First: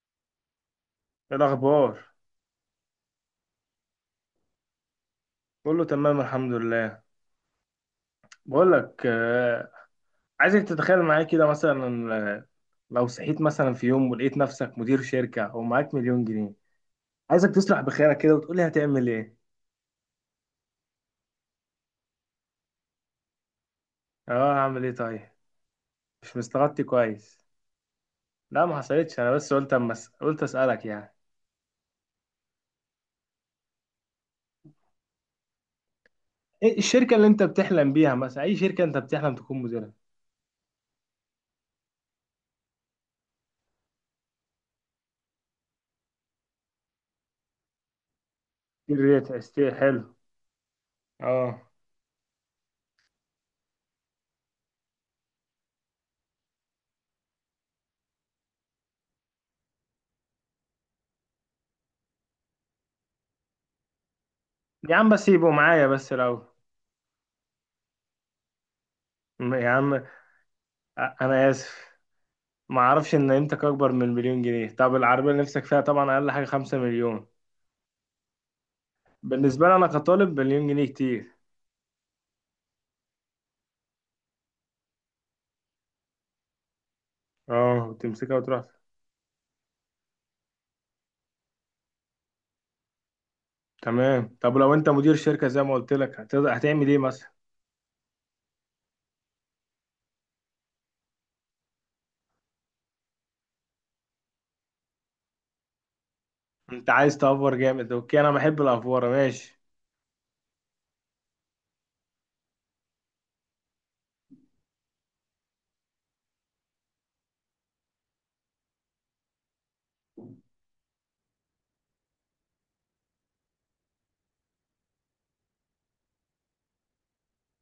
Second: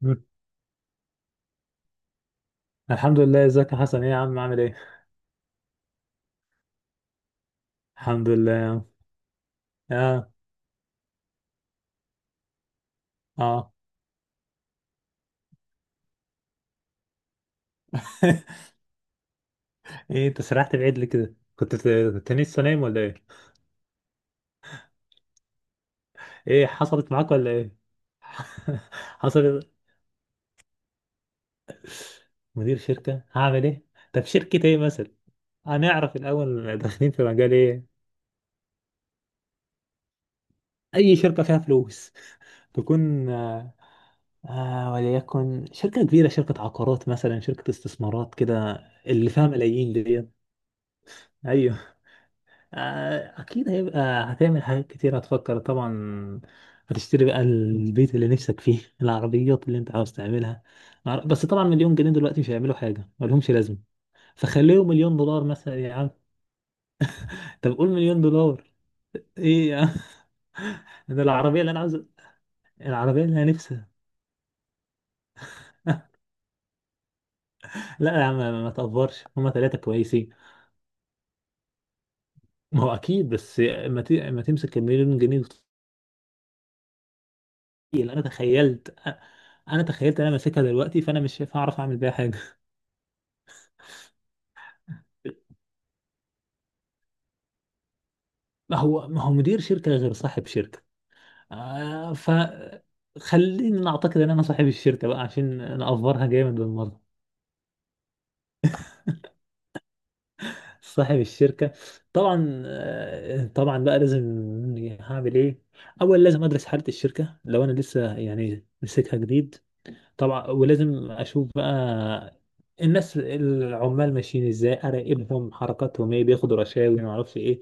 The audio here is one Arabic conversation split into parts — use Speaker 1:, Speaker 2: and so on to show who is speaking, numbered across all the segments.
Speaker 1: مم.
Speaker 2: ايه الاخبار؟
Speaker 1: الحمد لله، ازيك يا حسن؟ ايه يا عم، عامل ايه؟
Speaker 2: كله تمام الحمد لله.
Speaker 1: الحمد لله يا
Speaker 2: بقول
Speaker 1: عم.
Speaker 2: لك،
Speaker 1: اه.
Speaker 2: عايزك تتخيل معايا كده مثلا، لو صحيت
Speaker 1: اه.
Speaker 2: مثلا في يوم ولقيت نفسك مدير شركة ومعاك مليون جنيه. عايزك تصلح بخيرك كده وتقولي هتعمل ايه.
Speaker 1: ايه، انت سرحت بعيد ليه كده؟ كنت لسه نايم ولا ايه؟
Speaker 2: اه، هعمل ايه طيب؟ مش
Speaker 1: ايه،
Speaker 2: مستغطي
Speaker 1: حصلت معاك
Speaker 2: كويس.
Speaker 1: ولا ايه؟
Speaker 2: لا ما حصلتش، انا بس قلت
Speaker 1: حصلت.
Speaker 2: قلت اسالك يعني.
Speaker 1: مدير شركة هعمل ايه؟ طب شركة ايه مثلا؟ هنعرف
Speaker 2: ايه
Speaker 1: الاول داخلين
Speaker 2: الشركة
Speaker 1: في
Speaker 2: اللي انت
Speaker 1: مجال ايه.
Speaker 2: بتحلم بيها مثلا؟ اي شركة انت بتحلم تكون مديرها؟
Speaker 1: اي شركة فيها فلوس تكون وليكن شركة كبيرة، شركة عقارات مثلا، شركة استثمارات كده.
Speaker 2: ريت
Speaker 1: اللي فيها
Speaker 2: استيل
Speaker 1: ملايين
Speaker 2: حلو.
Speaker 1: دي.
Speaker 2: اه
Speaker 1: اكيد هيبقى هتعمل حاجات كتير، هتفكر طبعا. هتشتري بقى البيت اللي نفسك فيه، العربيات اللي انت عاوز تعملها. بس طبعا مليون جنيه دلوقتي مش هيعملوا حاجه، مالهمش لازمه. فخليهم
Speaker 2: يا عم،
Speaker 1: مليون
Speaker 2: بس
Speaker 1: دولار
Speaker 2: يبقوا
Speaker 1: مثلا
Speaker 2: معايا
Speaker 1: يا عم.
Speaker 2: بس لو.
Speaker 1: طب قول مليون دولار.
Speaker 2: يا
Speaker 1: ايه يا عم؟
Speaker 2: عم،
Speaker 1: ده
Speaker 2: انا
Speaker 1: العربيه اللي انا
Speaker 2: اسف.
Speaker 1: عاوز،
Speaker 2: ما اعرفش
Speaker 1: العربيه
Speaker 2: ان
Speaker 1: اللي انا
Speaker 2: قيمتك
Speaker 1: نفسي.
Speaker 2: اكبر من مليون جنيه. طب العربيه اللي نفسك فيها طبعا اقل حاجه خمسة مليون.
Speaker 1: لا يا عم، ما تقفرش، هما
Speaker 2: بالنسبه لي
Speaker 1: 3
Speaker 2: انا
Speaker 1: كويسين.
Speaker 2: كطالب، مليون جنيه كتير.
Speaker 1: ما هو اكيد، بس. ما تمسك المليون جنيه وتطير.
Speaker 2: اه،
Speaker 1: انا
Speaker 2: تمسكها وتروح.
Speaker 1: تخيلت انا تخيلت انا ماسكها دلوقتي، فانا مش هعرف اعمل بيها حاجه.
Speaker 2: تمام، طب لو انت مدير شركه زي ما قلت لك، هتعمل ايه مثلا؟
Speaker 1: ما هو مدير شركة غير صاحب شركة. فخليني نعتقد ان انا صاحب الشركة بقى عشان نأفرها جامد
Speaker 2: انت
Speaker 1: بالمرة.
Speaker 2: عايز تافور جامد؟ اوكي، انا بحب الافوره، ماشي.
Speaker 1: صاحب الشركة، طبعا، طبعا بقى لازم هعمل ايه. اول لازم ادرس حالة الشركة لو انا لسه يعني ماسكها جديد. طبعا ولازم اشوف بقى الناس العمال ماشيين ازاي، اراقبهم حركاتهم ايه، بياخدوا رشاوي، ما اعرفش ايه.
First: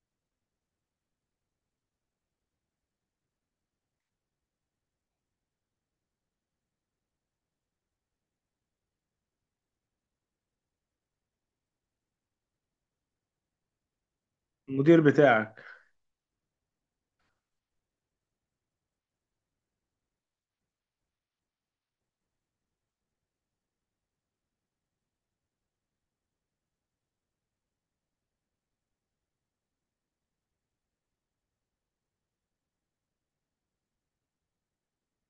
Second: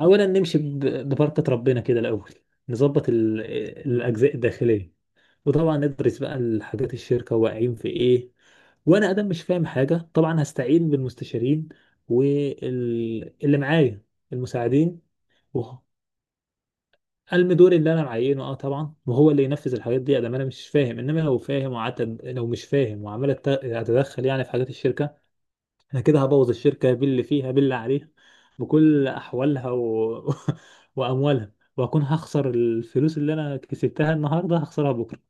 Speaker 1: اولا نمشي ببركة ربنا كده الاول. نظبط الاجزاء الداخلية. وطبعا ندرس بقى الحاجات الشركة واقعين في ايه. وانا ادم مش فاهم حاجة، طبعا هستعين بالمستشارين واللي معايا،
Speaker 2: المدير
Speaker 1: المساعدين.
Speaker 2: بتاعك.
Speaker 1: المي دوري اللي انا معينه، اه طبعا، وهو اللي ينفذ الحاجات دي ادام انا مش فاهم، انما لو فاهم وقعدت، لو مش فاهم وعمال اتدخل يعني في حاجات الشركه، انا كده هبوظ الشركه باللي فيها باللي عليها بكل احوالها واموالها، واكون هخسر الفلوس اللي انا كسبتها النهارده هخسرها بكره.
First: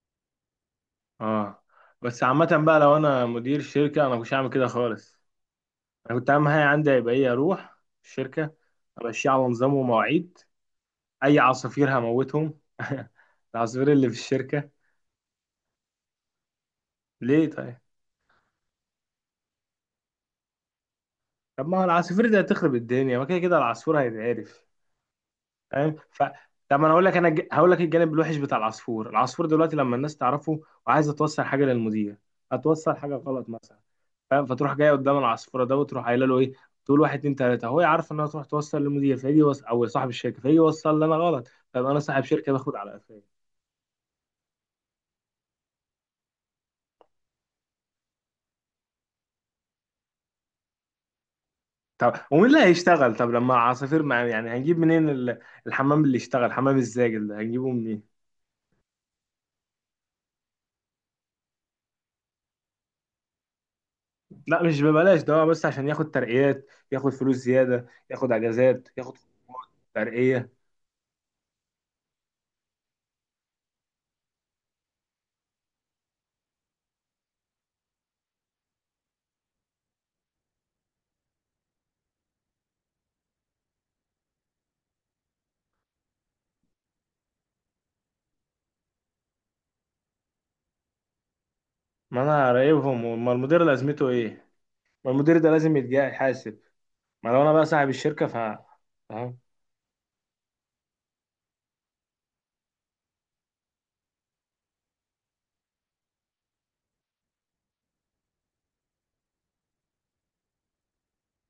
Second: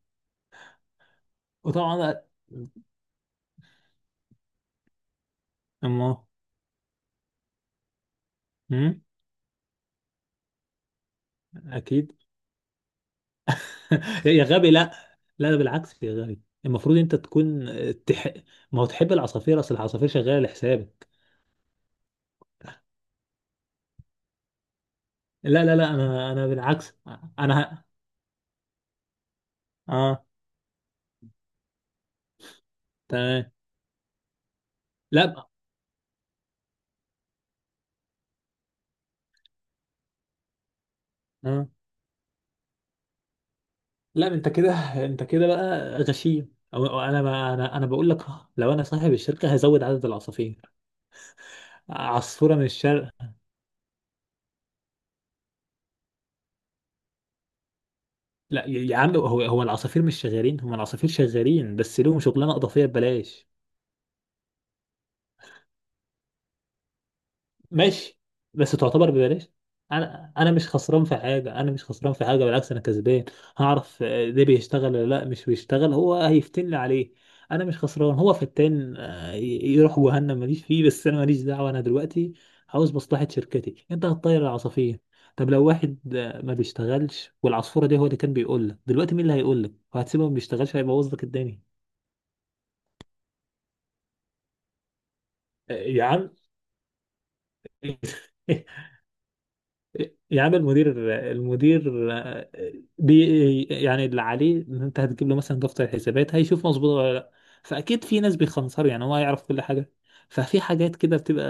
Speaker 2: اه.
Speaker 1: وطبعا.
Speaker 2: بس عامه بقى، لو انا مدير شركه، انا مش هعمل كده خالص.
Speaker 1: اما
Speaker 2: انا كنت اهم حاجه عندي هيبقى ايه، اروح الشركه،
Speaker 1: أمم،
Speaker 2: امشيها على نظام ومواعيد. اي عصافير
Speaker 1: اكيد.
Speaker 2: هموتهم العصافير اللي في
Speaker 1: يا
Speaker 2: الشركه.
Speaker 1: غبي، لا. لا، ده بالعكس يا غبي، المفروض انت
Speaker 2: ليه
Speaker 1: تكون
Speaker 2: طيب؟
Speaker 1: تح... ما هو تحب العصافير، اصل العصافير شغاله لحسابك.
Speaker 2: طب ما هو العصافير دي هتخرب الدنيا، ما كده كده العصفور هيتعرف.
Speaker 1: لا لا لا،
Speaker 2: فاهم؟ ف
Speaker 1: انا
Speaker 2: طب ما انا
Speaker 1: بالعكس.
Speaker 2: اقول لك،
Speaker 1: انا
Speaker 2: هقول لك
Speaker 1: ه...
Speaker 2: الجانب الوحش بتاع العصفور. العصفور دلوقتي لما الناس
Speaker 1: اه،
Speaker 2: تعرفه وعايزه توصل حاجه للمدير، هتوصل حاجه
Speaker 1: تمام.
Speaker 2: غلط مثلا. فاهم؟ فتروح جايه قدام
Speaker 1: لا.
Speaker 2: العصفوره ده وتروح قايله له ايه، تقول واحد اتنين تلاته، هو عارف انها تروح توصل للمدير، او صاحب الشركه فيجي يوصل لي انا غلط.
Speaker 1: آه.
Speaker 2: فابقى انا صاحب شركه باخد على قفايا.
Speaker 1: لا، انت كده، انت كده بقى غشيم، أو انا بقى، انا بقول لك لو انا صاحب الشركه هزود عدد العصافير.
Speaker 2: طب ومين
Speaker 1: عصفوره
Speaker 2: اللي
Speaker 1: من الشرق.
Speaker 2: هيشتغل؟ طب لما يعني هنجيب منين الحمام اللي يشتغل، حمام الزاجل ده هنجيبه منين؟
Speaker 1: لا يا عم، هو العصافير مش شغالين، هم العصافير شغالين بس لهم شغلانه اضافيه ببلاش.
Speaker 2: لا، مش ببلاش ده، هو بس عشان ياخد ترقيات، ياخد فلوس زيادة،
Speaker 1: ماشي.
Speaker 2: ياخد
Speaker 1: بس
Speaker 2: اجازات،
Speaker 1: تعتبر
Speaker 2: ياخد
Speaker 1: ببلاش.
Speaker 2: خروجات،
Speaker 1: انا
Speaker 2: ترقية.
Speaker 1: انا مش خسران في حاجه، انا مش خسران في حاجه، بالعكس انا كسبان. هعرف ده بيشتغل ولا لا، مش بيشتغل، هو هيفتن لي عليه. انا مش خسران، هو فتان، يروح جهنم ماليش فيه، بس انا ماليش دعوه، انا دلوقتي عاوز مصلحه شركتي، انت هتطير العصافير. طب لو واحد ما بيشتغلش والعصفوره دي هو اللي كان بيقول لك دلوقتي، مين اللي هيقول لك وهتسيبه ما بيشتغلش؟ هيبوظ لك الدنيا.
Speaker 2: ما انا راقبهم، ما المدير لازمته ايه؟ ما المدير ده لازم
Speaker 1: يا عم.
Speaker 2: يحاسب. ما لو انا بقى صاحب الشركة، ف فاهم.
Speaker 1: يا عم المدير، المدير آه، بي يعني اللي عليه ان انت هتجيب له مثلا دفتر الحسابات، هيشوف مظبوط ولا لا. فاكيد في ناس بيخنصروا، يعني هو يعرف كل حاجه. ففي حاجات كده بتبقى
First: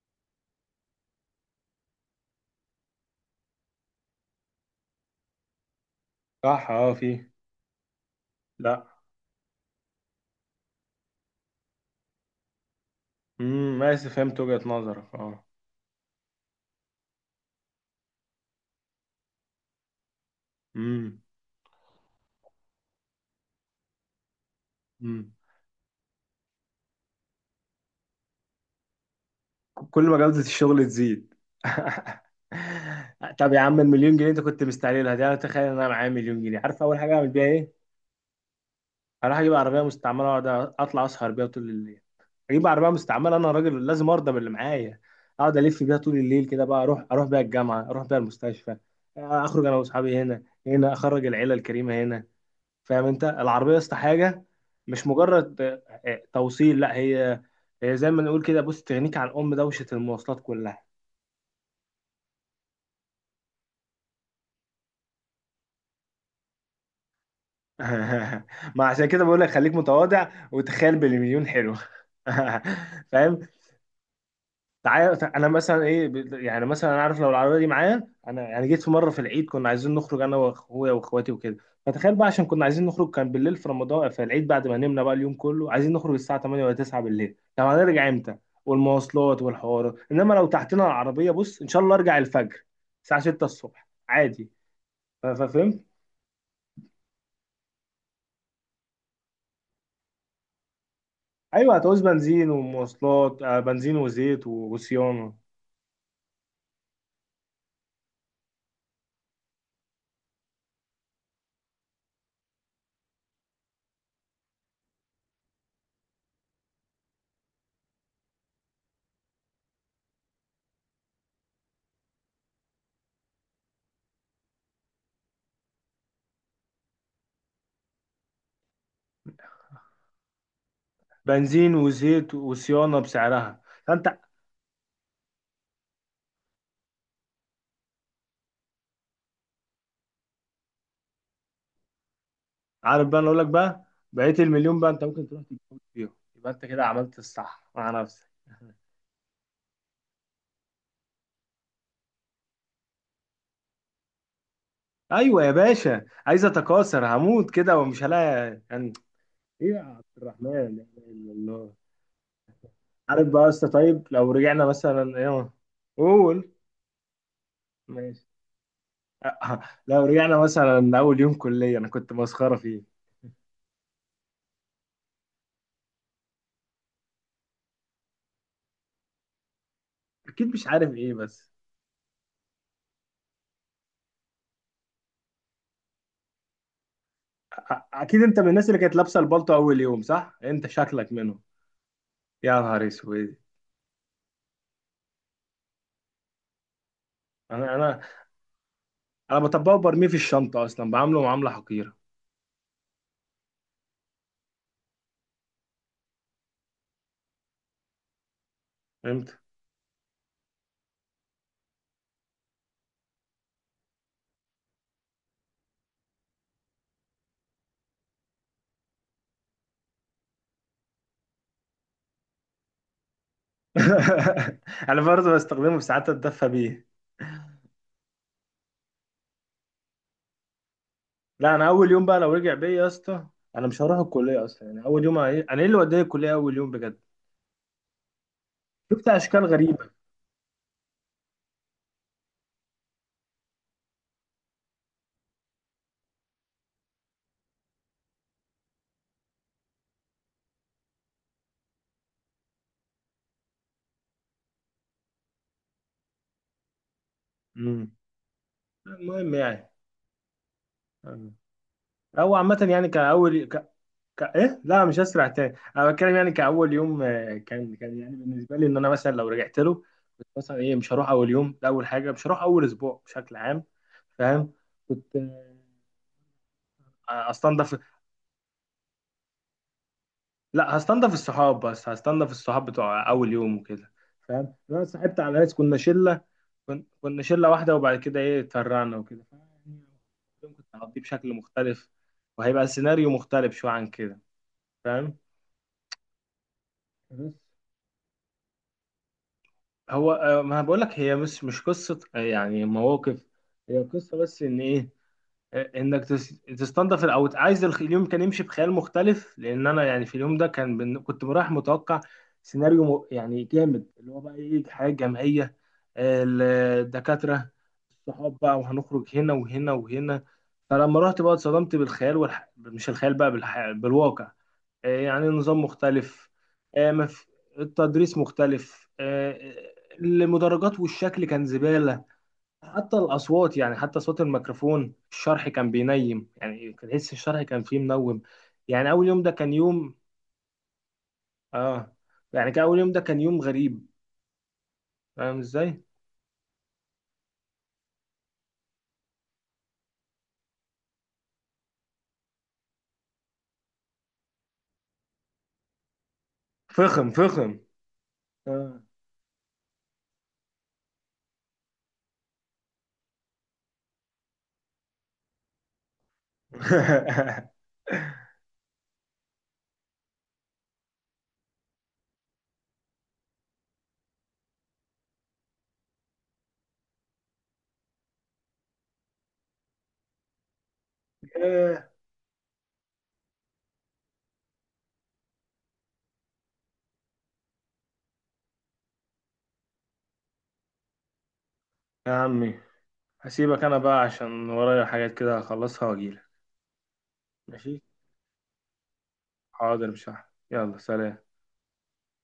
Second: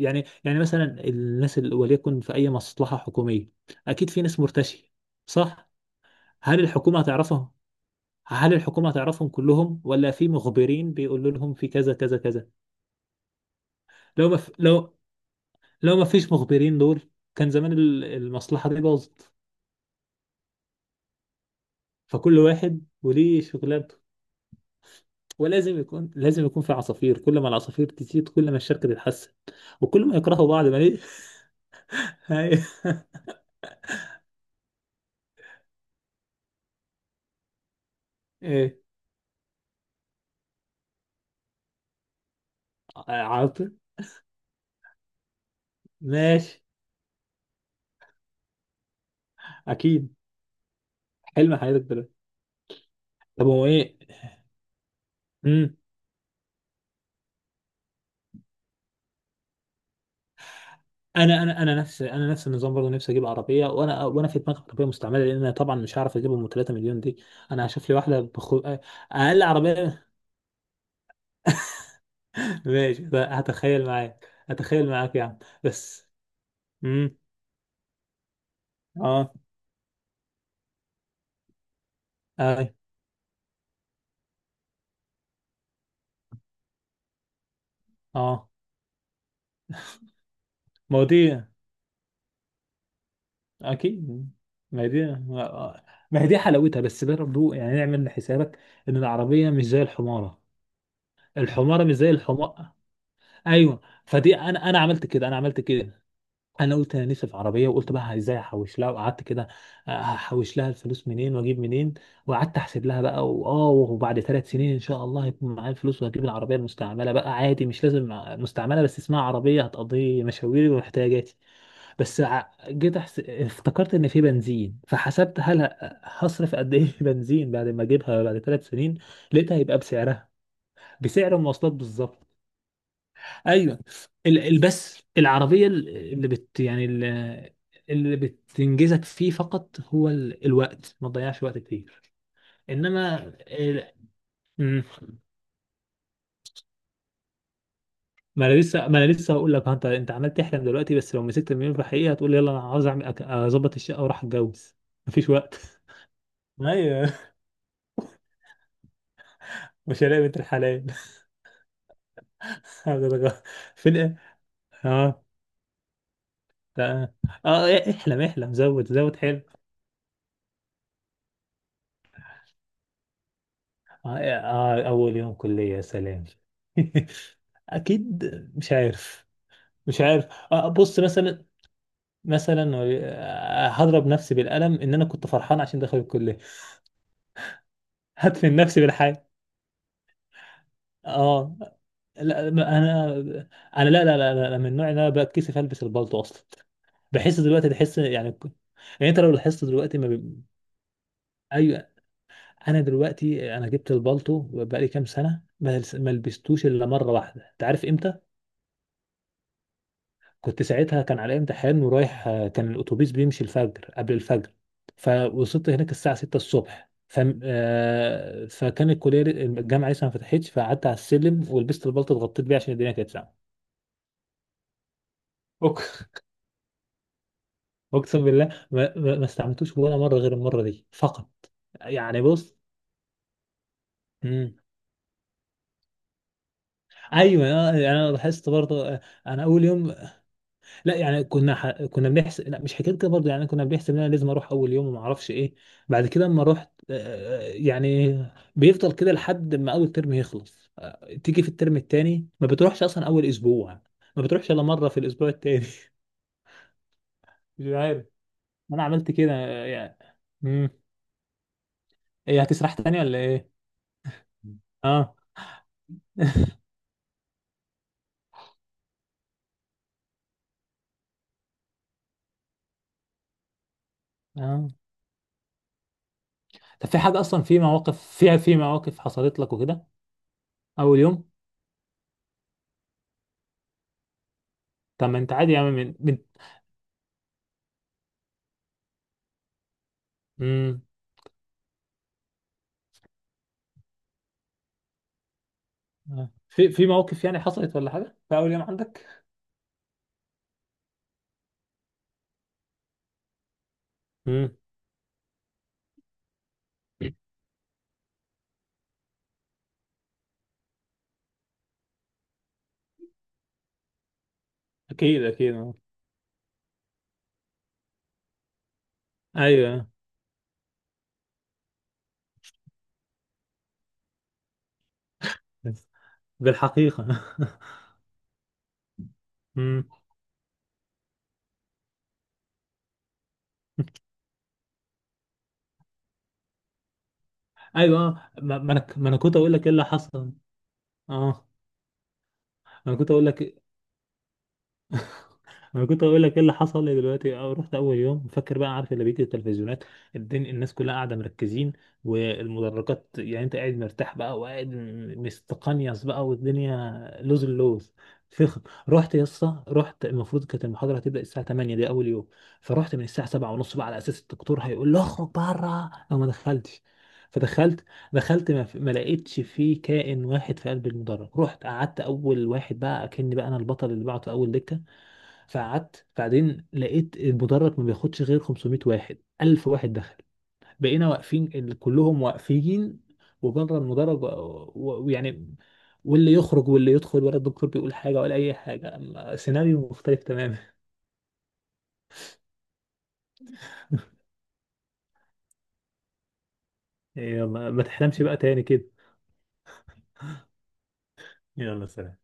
Speaker 1: يعني مثلا، الناس اللي وليكن في اي مصلحه حكوميه اكيد في ناس مرتشيه، صح. هل
Speaker 2: صح، اه،
Speaker 1: الحكومه
Speaker 2: في.
Speaker 1: هتعرفهم؟ هل
Speaker 2: لا.
Speaker 1: الحكومه هتعرفهم كلهم، ولا في مخبرين بيقولوا لهم في كذا كذا كذا؟
Speaker 2: امم، ماشي،
Speaker 1: لو ما
Speaker 2: فهمت
Speaker 1: في
Speaker 2: وجهة
Speaker 1: لو
Speaker 2: نظرك، اه.
Speaker 1: لو ما فيش مخبرين دول، كان زمان المصلحه دي باظت.
Speaker 2: امم.
Speaker 1: فكل واحد وليه شغلانته.
Speaker 2: امم.
Speaker 1: ولازم يكون في عصافير، كل ما العصافير تزيد كل ما الشركة تتحسن،
Speaker 2: كل
Speaker 1: وكل
Speaker 2: ما
Speaker 1: ما
Speaker 2: جودة
Speaker 1: يكرهوا بعض ما
Speaker 2: الشغل
Speaker 1: ليه.
Speaker 2: تزيد
Speaker 1: هاي-
Speaker 2: طب يا عم المليون جنيه انت كنت مستعجلها دي، انا تخيل ان انا معايا مليون جنيه، عارف اول حاجة اعمل بيها ايه؟
Speaker 1: ايه،
Speaker 2: هروح اجيب عربية مستعملة واقعد اطلع اسهر بيها طول الليل. اجيب عربيه مستعمله، انا
Speaker 1: عاطل.
Speaker 2: راجل لازم ارضى باللي معايا. اقعد الف بيها طول الليل
Speaker 1: ماشي.
Speaker 2: كده بقى، اروح اروح بيها الجامعه، اروح بيها المستشفى، اخرج انا
Speaker 1: اكيد
Speaker 2: واصحابي هنا هنا، اخرج العيله
Speaker 1: حلم حياتك
Speaker 2: الكريمه
Speaker 1: دلوقتي.
Speaker 2: هنا. فاهم؟ انت
Speaker 1: طب هو
Speaker 2: العربيه يا اسطى
Speaker 1: ايه؟
Speaker 2: حاجه. مش مجرد
Speaker 1: امم
Speaker 2: توصيل، لا. هي هي زي ما نقول كده، بص، تغنيك عن ام دوشه المواصلات كلها
Speaker 1: انا نفس النظام برضه، نفسي اجيب عربيه، وانا في دماغي عربيه مستعمله، لان انا طبعا مش هعرف اجيبهم 3 مليون دي. انا هشوف لي واحده
Speaker 2: ما عشان كده بقول
Speaker 1: اقل
Speaker 2: لك، خليك
Speaker 1: عربيه.
Speaker 2: متواضع وتخيل بالمليون حلو
Speaker 1: ماشي،
Speaker 2: فاهم؟
Speaker 1: هتخيل معاك
Speaker 2: تعالى
Speaker 1: يعني،
Speaker 2: انا مثلا ايه،
Speaker 1: بس.
Speaker 2: يعني مثلا انا
Speaker 1: امم
Speaker 2: عارف، لو العربيه دي معايا، انا يعني جيت في مره في
Speaker 1: اه.
Speaker 2: العيد كنا عايزين نخرج انا واخويا واخواتي وكده. فتخيل بقى، عشان كنا
Speaker 1: اي.
Speaker 2: عايزين نخرج، كان بالليل في رمضان في العيد، بعد ما نمنا بقى اليوم كله عايزين نخرج الساعه 8 ولا 9 بالليل، طب هنرجع امتى؟
Speaker 1: اه.
Speaker 2: والمواصلات والحوار. انما لو تحتنا
Speaker 1: ما هو دي.
Speaker 2: العربيه، بص ان شاء الله ارجع الفجر، الساعه 6 الصبح
Speaker 1: اكيد.
Speaker 2: عادي.
Speaker 1: ما هي دي،
Speaker 2: ففهمت.
Speaker 1: ما هي دي حلاوتها، بس برضه يعني نعمل حسابك ان العربيه مش زي الحماره،
Speaker 2: ايوه،
Speaker 1: الحماره مش
Speaker 2: هتعوز
Speaker 1: زي
Speaker 2: بنزين
Speaker 1: الحمار.
Speaker 2: ومواصلات،
Speaker 1: ايوه.
Speaker 2: بنزين
Speaker 1: فدي،
Speaker 2: وزيت
Speaker 1: انا عملت كده،
Speaker 2: وصيانه.
Speaker 1: انا عملت كده. انا قلت انا نفسي في عربيه، وقلت بقى ازاي احوش لها، وقعدت كده احوش لها الفلوس منين واجيب منين. وقعدت احسب لها بقى، وبعد 3 سنين ان شاء الله هيكون معايا الفلوس، وهجيب العربيه المستعمله بقى عادي، مش لازم. مستعمله، بس اسمها عربيه، هتقضي مشاويري واحتياجاتي. بس جيت افتكرت ان في بنزين، فحسبت هصرف قد ايه في بنزين بعد ما اجيبها بعد 3 سنين، لقيتها هيبقى بسعرها، بسعر المواصلات
Speaker 2: بنزين
Speaker 1: بالظبط.
Speaker 2: وزيت وصيانه بسعرها.
Speaker 1: ايوه.
Speaker 2: فانت
Speaker 1: بس العربيه اللي اللي بتنجزك فيه فقط هو الوقت، ما تضيعش وقت كتير.
Speaker 2: عارف بقى، انا
Speaker 1: انما
Speaker 2: اقول لك بقى، بقيت المليون
Speaker 1: مم.
Speaker 2: بقى انت ممكن تروح تتجوز فيهم، يبقى انت كده عملت الصح مع نفسك.
Speaker 1: ما انا لسه هقول لك، ها انت عمال تحلم دلوقتي، بس لو مسكت المليون في الحقيقه هتقول: يلا انا عاوز اعمل، اظبط الشقه واروح اتجوز. مفيش
Speaker 2: ايوه يا
Speaker 1: وقت.
Speaker 2: باشا، عايز اتكاثر،
Speaker 1: ايوه.
Speaker 2: هموت كده ومش هلاقي يعني. ايه يا
Speaker 1: مش
Speaker 2: عبد
Speaker 1: هلاقي بنت
Speaker 2: الرحمن، لا
Speaker 1: الحلال.
Speaker 2: اله الا الله. عارف بقى
Speaker 1: هتتغ-
Speaker 2: يا اسطى؟
Speaker 1: في
Speaker 2: طيب
Speaker 1: الآ-
Speaker 2: لو رجعنا مثلا
Speaker 1: اه،
Speaker 2: ايه، قول.
Speaker 1: لا، احلم
Speaker 2: ماشي
Speaker 1: احلم، زود زود حلم.
Speaker 2: أه، لو رجعنا مثلا اول يوم كليه، انا كنت مسخره فيه.
Speaker 1: آه, إيه، آه اول يوم كلية، يا سلام! اكيد. مش عارف. مش عارف.
Speaker 2: اكيد مش عارف
Speaker 1: بص
Speaker 2: ايه
Speaker 1: مثلا،
Speaker 2: بس.
Speaker 1: مثلا، هضرب نفسي بالقلم ان انا كنت فرحان عشان دخل الكلية.
Speaker 2: اكيد انت من
Speaker 1: هدفن
Speaker 2: الناس اللي
Speaker 1: نفسي
Speaker 2: كانت لابسه
Speaker 1: بالحياة.
Speaker 2: البلطو اول يوم، صح؟ انت شكلك منهم.
Speaker 1: اه. لا،
Speaker 2: يا
Speaker 1: ما
Speaker 2: نهار
Speaker 1: انا،
Speaker 2: اسود.
Speaker 1: انا لا لا لا, لا لا، من النوع اللي انا بتكسف البس البلطو اصلا. بحس دلوقتي،
Speaker 2: انا
Speaker 1: تحس
Speaker 2: انا
Speaker 1: يعني، يعني انت لو
Speaker 2: انا
Speaker 1: لاحظت
Speaker 2: بطبقه
Speaker 1: دلوقتي
Speaker 2: وبرميه
Speaker 1: ما
Speaker 2: في
Speaker 1: بي...
Speaker 2: الشنطه اصلا، بعامله معامله
Speaker 1: اي.
Speaker 2: حقيره.
Speaker 1: انا دلوقتي، انا جبت البالطو بقالي كام سنه، ما لبستوش الا مره واحده، انت عارف امتى؟
Speaker 2: فهمت
Speaker 1: كنت ساعتها، كان علي امتحان ورايح، كان الاتوبيس بيمشي الفجر قبل الفجر، فوصلت هناك الساعه 6 الصبح، ف آه، فكان الكليه الجامعه لسه ما فتحتش، فقعدت على السلم، ولبست البلطو اتغطيت بيه عشان الدنيا كانت ساقعه.
Speaker 2: انا برضه بستخدمه في ساعات
Speaker 1: أق-
Speaker 2: اتدفى بيه.
Speaker 1: اقسم بالله ما استعملتوش ولا مره غير المره دي فقط.
Speaker 2: لا انا اول يوم بقى
Speaker 1: يعني
Speaker 2: لو رجع
Speaker 1: بص.
Speaker 2: بيا يا اسطى، انا مش هروح الكليه
Speaker 1: مم.
Speaker 2: اصلا يعني. اول يوم انا ايه اللي وداني الكليه اول يوم بجد؟
Speaker 1: ايوه، يعني انا لاحظت برضه،
Speaker 2: شفت
Speaker 1: انا
Speaker 2: اشكال
Speaker 1: اول
Speaker 2: غريبه.
Speaker 1: يوم، لا يعني كنا بنحسب، لا مش حكايه كده برضه، يعني كنا بنحسب ان انا لازم اروح اول يوم وما اعرفش ايه. بعد كده اما رحت، يعني بيفضل كده لحد ما اول ترم يخلص، تيجي في الترم التاني ما بتروحش اصلا اول اسبوع، ما بتروحش الا مره في الاسبوع التاني. مش
Speaker 2: امم.
Speaker 1: عارف. انا عملت كده،
Speaker 2: المهم يعني.
Speaker 1: يعني. امم
Speaker 2: او
Speaker 1: ايه،
Speaker 2: عامه
Speaker 1: هتسرح
Speaker 2: يعني
Speaker 1: تاني ولا ايه؟
Speaker 2: ايه، لا مش
Speaker 1: اه.
Speaker 2: هسرع تاني، انا بتكلم يعني كاول يوم، كان يعني بالنسبه لي ان انا مثلا لو رجعت له، كنت مثلا ايه، مش هروح اول يوم ده، اول حاجه مش هروح اول اسبوع بشكل عام. فاهم؟
Speaker 1: اه.
Speaker 2: كنت
Speaker 1: طب في حاجه اصلا، في
Speaker 2: هستنضف.
Speaker 1: مواقف فيها، في مواقف حصلت لك وكده،
Speaker 2: لا،
Speaker 1: اول
Speaker 2: هستنضف
Speaker 1: يوم.
Speaker 2: الصحاب، بس هستنضف الصحاب بتوع اول يوم وكده. فاهم؟ لو انا
Speaker 1: طب ما
Speaker 2: صاحبت
Speaker 1: انت
Speaker 2: على
Speaker 1: عادي
Speaker 2: ناس
Speaker 1: يا
Speaker 2: كنا
Speaker 1: عم، من،
Speaker 2: شله، كنا شله واحده، وبعد كده ايه اتفرعنا وكده، فيعني اليوم كنت
Speaker 1: من.
Speaker 2: هقضيه بشكل مختلف، وهيبقى السيناريو مختلف شويه عن كده. فاهم؟
Speaker 1: في مواقف
Speaker 2: بس
Speaker 1: يعني حصلت ولا حاجة في أول يوم عندك؟
Speaker 2: هو ما بقول لك، هي مش قصه يعني مواقف. هي قصه بس
Speaker 1: مم.
Speaker 2: ان ايه، انك تستنضف او عايز اليوم كان يمشي بخيال مختلف، لان انا يعني في اليوم ده كنت رايح متوقع يعني جامد، اللي هو بقى ايه، حياه
Speaker 1: أكيد، أكيد،
Speaker 2: جمعيه،
Speaker 1: آه.
Speaker 2: ال- الدكاتره، الصحاب بقى، وهنخرج هنا وهنا
Speaker 1: أيوه.
Speaker 2: وهنا. فلما رحت بقى اتصدمت بالخيال مش الخيال بقى بالواقع. يعني نظام مختلف، آه،
Speaker 1: بالحقيقة.
Speaker 2: مف... التدريس مختلف،
Speaker 1: مم.
Speaker 2: المدرجات والشكل كان زباله. حتى الأصوات يعني، حتى صوت الميكروفون، الشرح كان بينيم، يعني كان تحس الشرح كان فيه
Speaker 1: أيوه،
Speaker 2: منوم.
Speaker 1: ما ما أنا
Speaker 2: يعني أول
Speaker 1: ما أنا
Speaker 2: يوم ده
Speaker 1: كنت أقول
Speaker 2: كان
Speaker 1: لك إيه اللي
Speaker 2: يوم،
Speaker 1: حصل. أه
Speaker 2: آه، يعني كان أول يوم
Speaker 1: أنا
Speaker 2: ده
Speaker 1: كنت
Speaker 2: كان
Speaker 1: أقول
Speaker 2: يوم
Speaker 1: لك
Speaker 2: غريب. فاهم إزاي؟
Speaker 1: انا كنت اقول لك ايه اللي حصل لي دلوقتي. رحت اول يوم، فاكر بقى، عارف اللي بيجي التلفزيونات، الدنيا، الناس كلها قاعده مركزين، والمدرجات، يعني انت قاعد مرتاح بقى، وقاعد مستقنيص بقى،
Speaker 2: فخم
Speaker 1: والدنيا لوز
Speaker 2: فخم.
Speaker 1: اللوز، فخم.
Speaker 2: آه
Speaker 1: رحت، المفروض كانت المحاضره هتبدا الساعه 8، دي اول يوم، فرحت من الساعه 7 ونص بقى على اساس الدكتور هيقول له اخرج بره لو ما دخلتش. فدخلت، دخلت، ما لقيتش فيه كائن واحد في قلب المدرج، رحت قعدت اول واحد، بقى اكني بقى انا البطل اللي بعته اول دكه. فقعدت، بعدين لقيت المدرج ما بياخدش غير 500 واحد، 1000 واحد دخل، بقينا واقفين،
Speaker 2: إيه
Speaker 1: كلهم واقفين، وبره المدرج، ويعني، واللي يخرج واللي يدخل، ولا الدكتور بيقول حاجة ولا أي حاجة، أما سيناريو مختلف تماما.
Speaker 2: يا عمي، هسيبك أنا بقى عشان ورايا حاجات كده هخلصها وأجيلك.
Speaker 1: يلا،
Speaker 2: ماشي؟
Speaker 1: ما تحلمش بقى تاني كده.
Speaker 2: حاضر، مش هحب. يلا سلام.
Speaker 1: يلا سلام.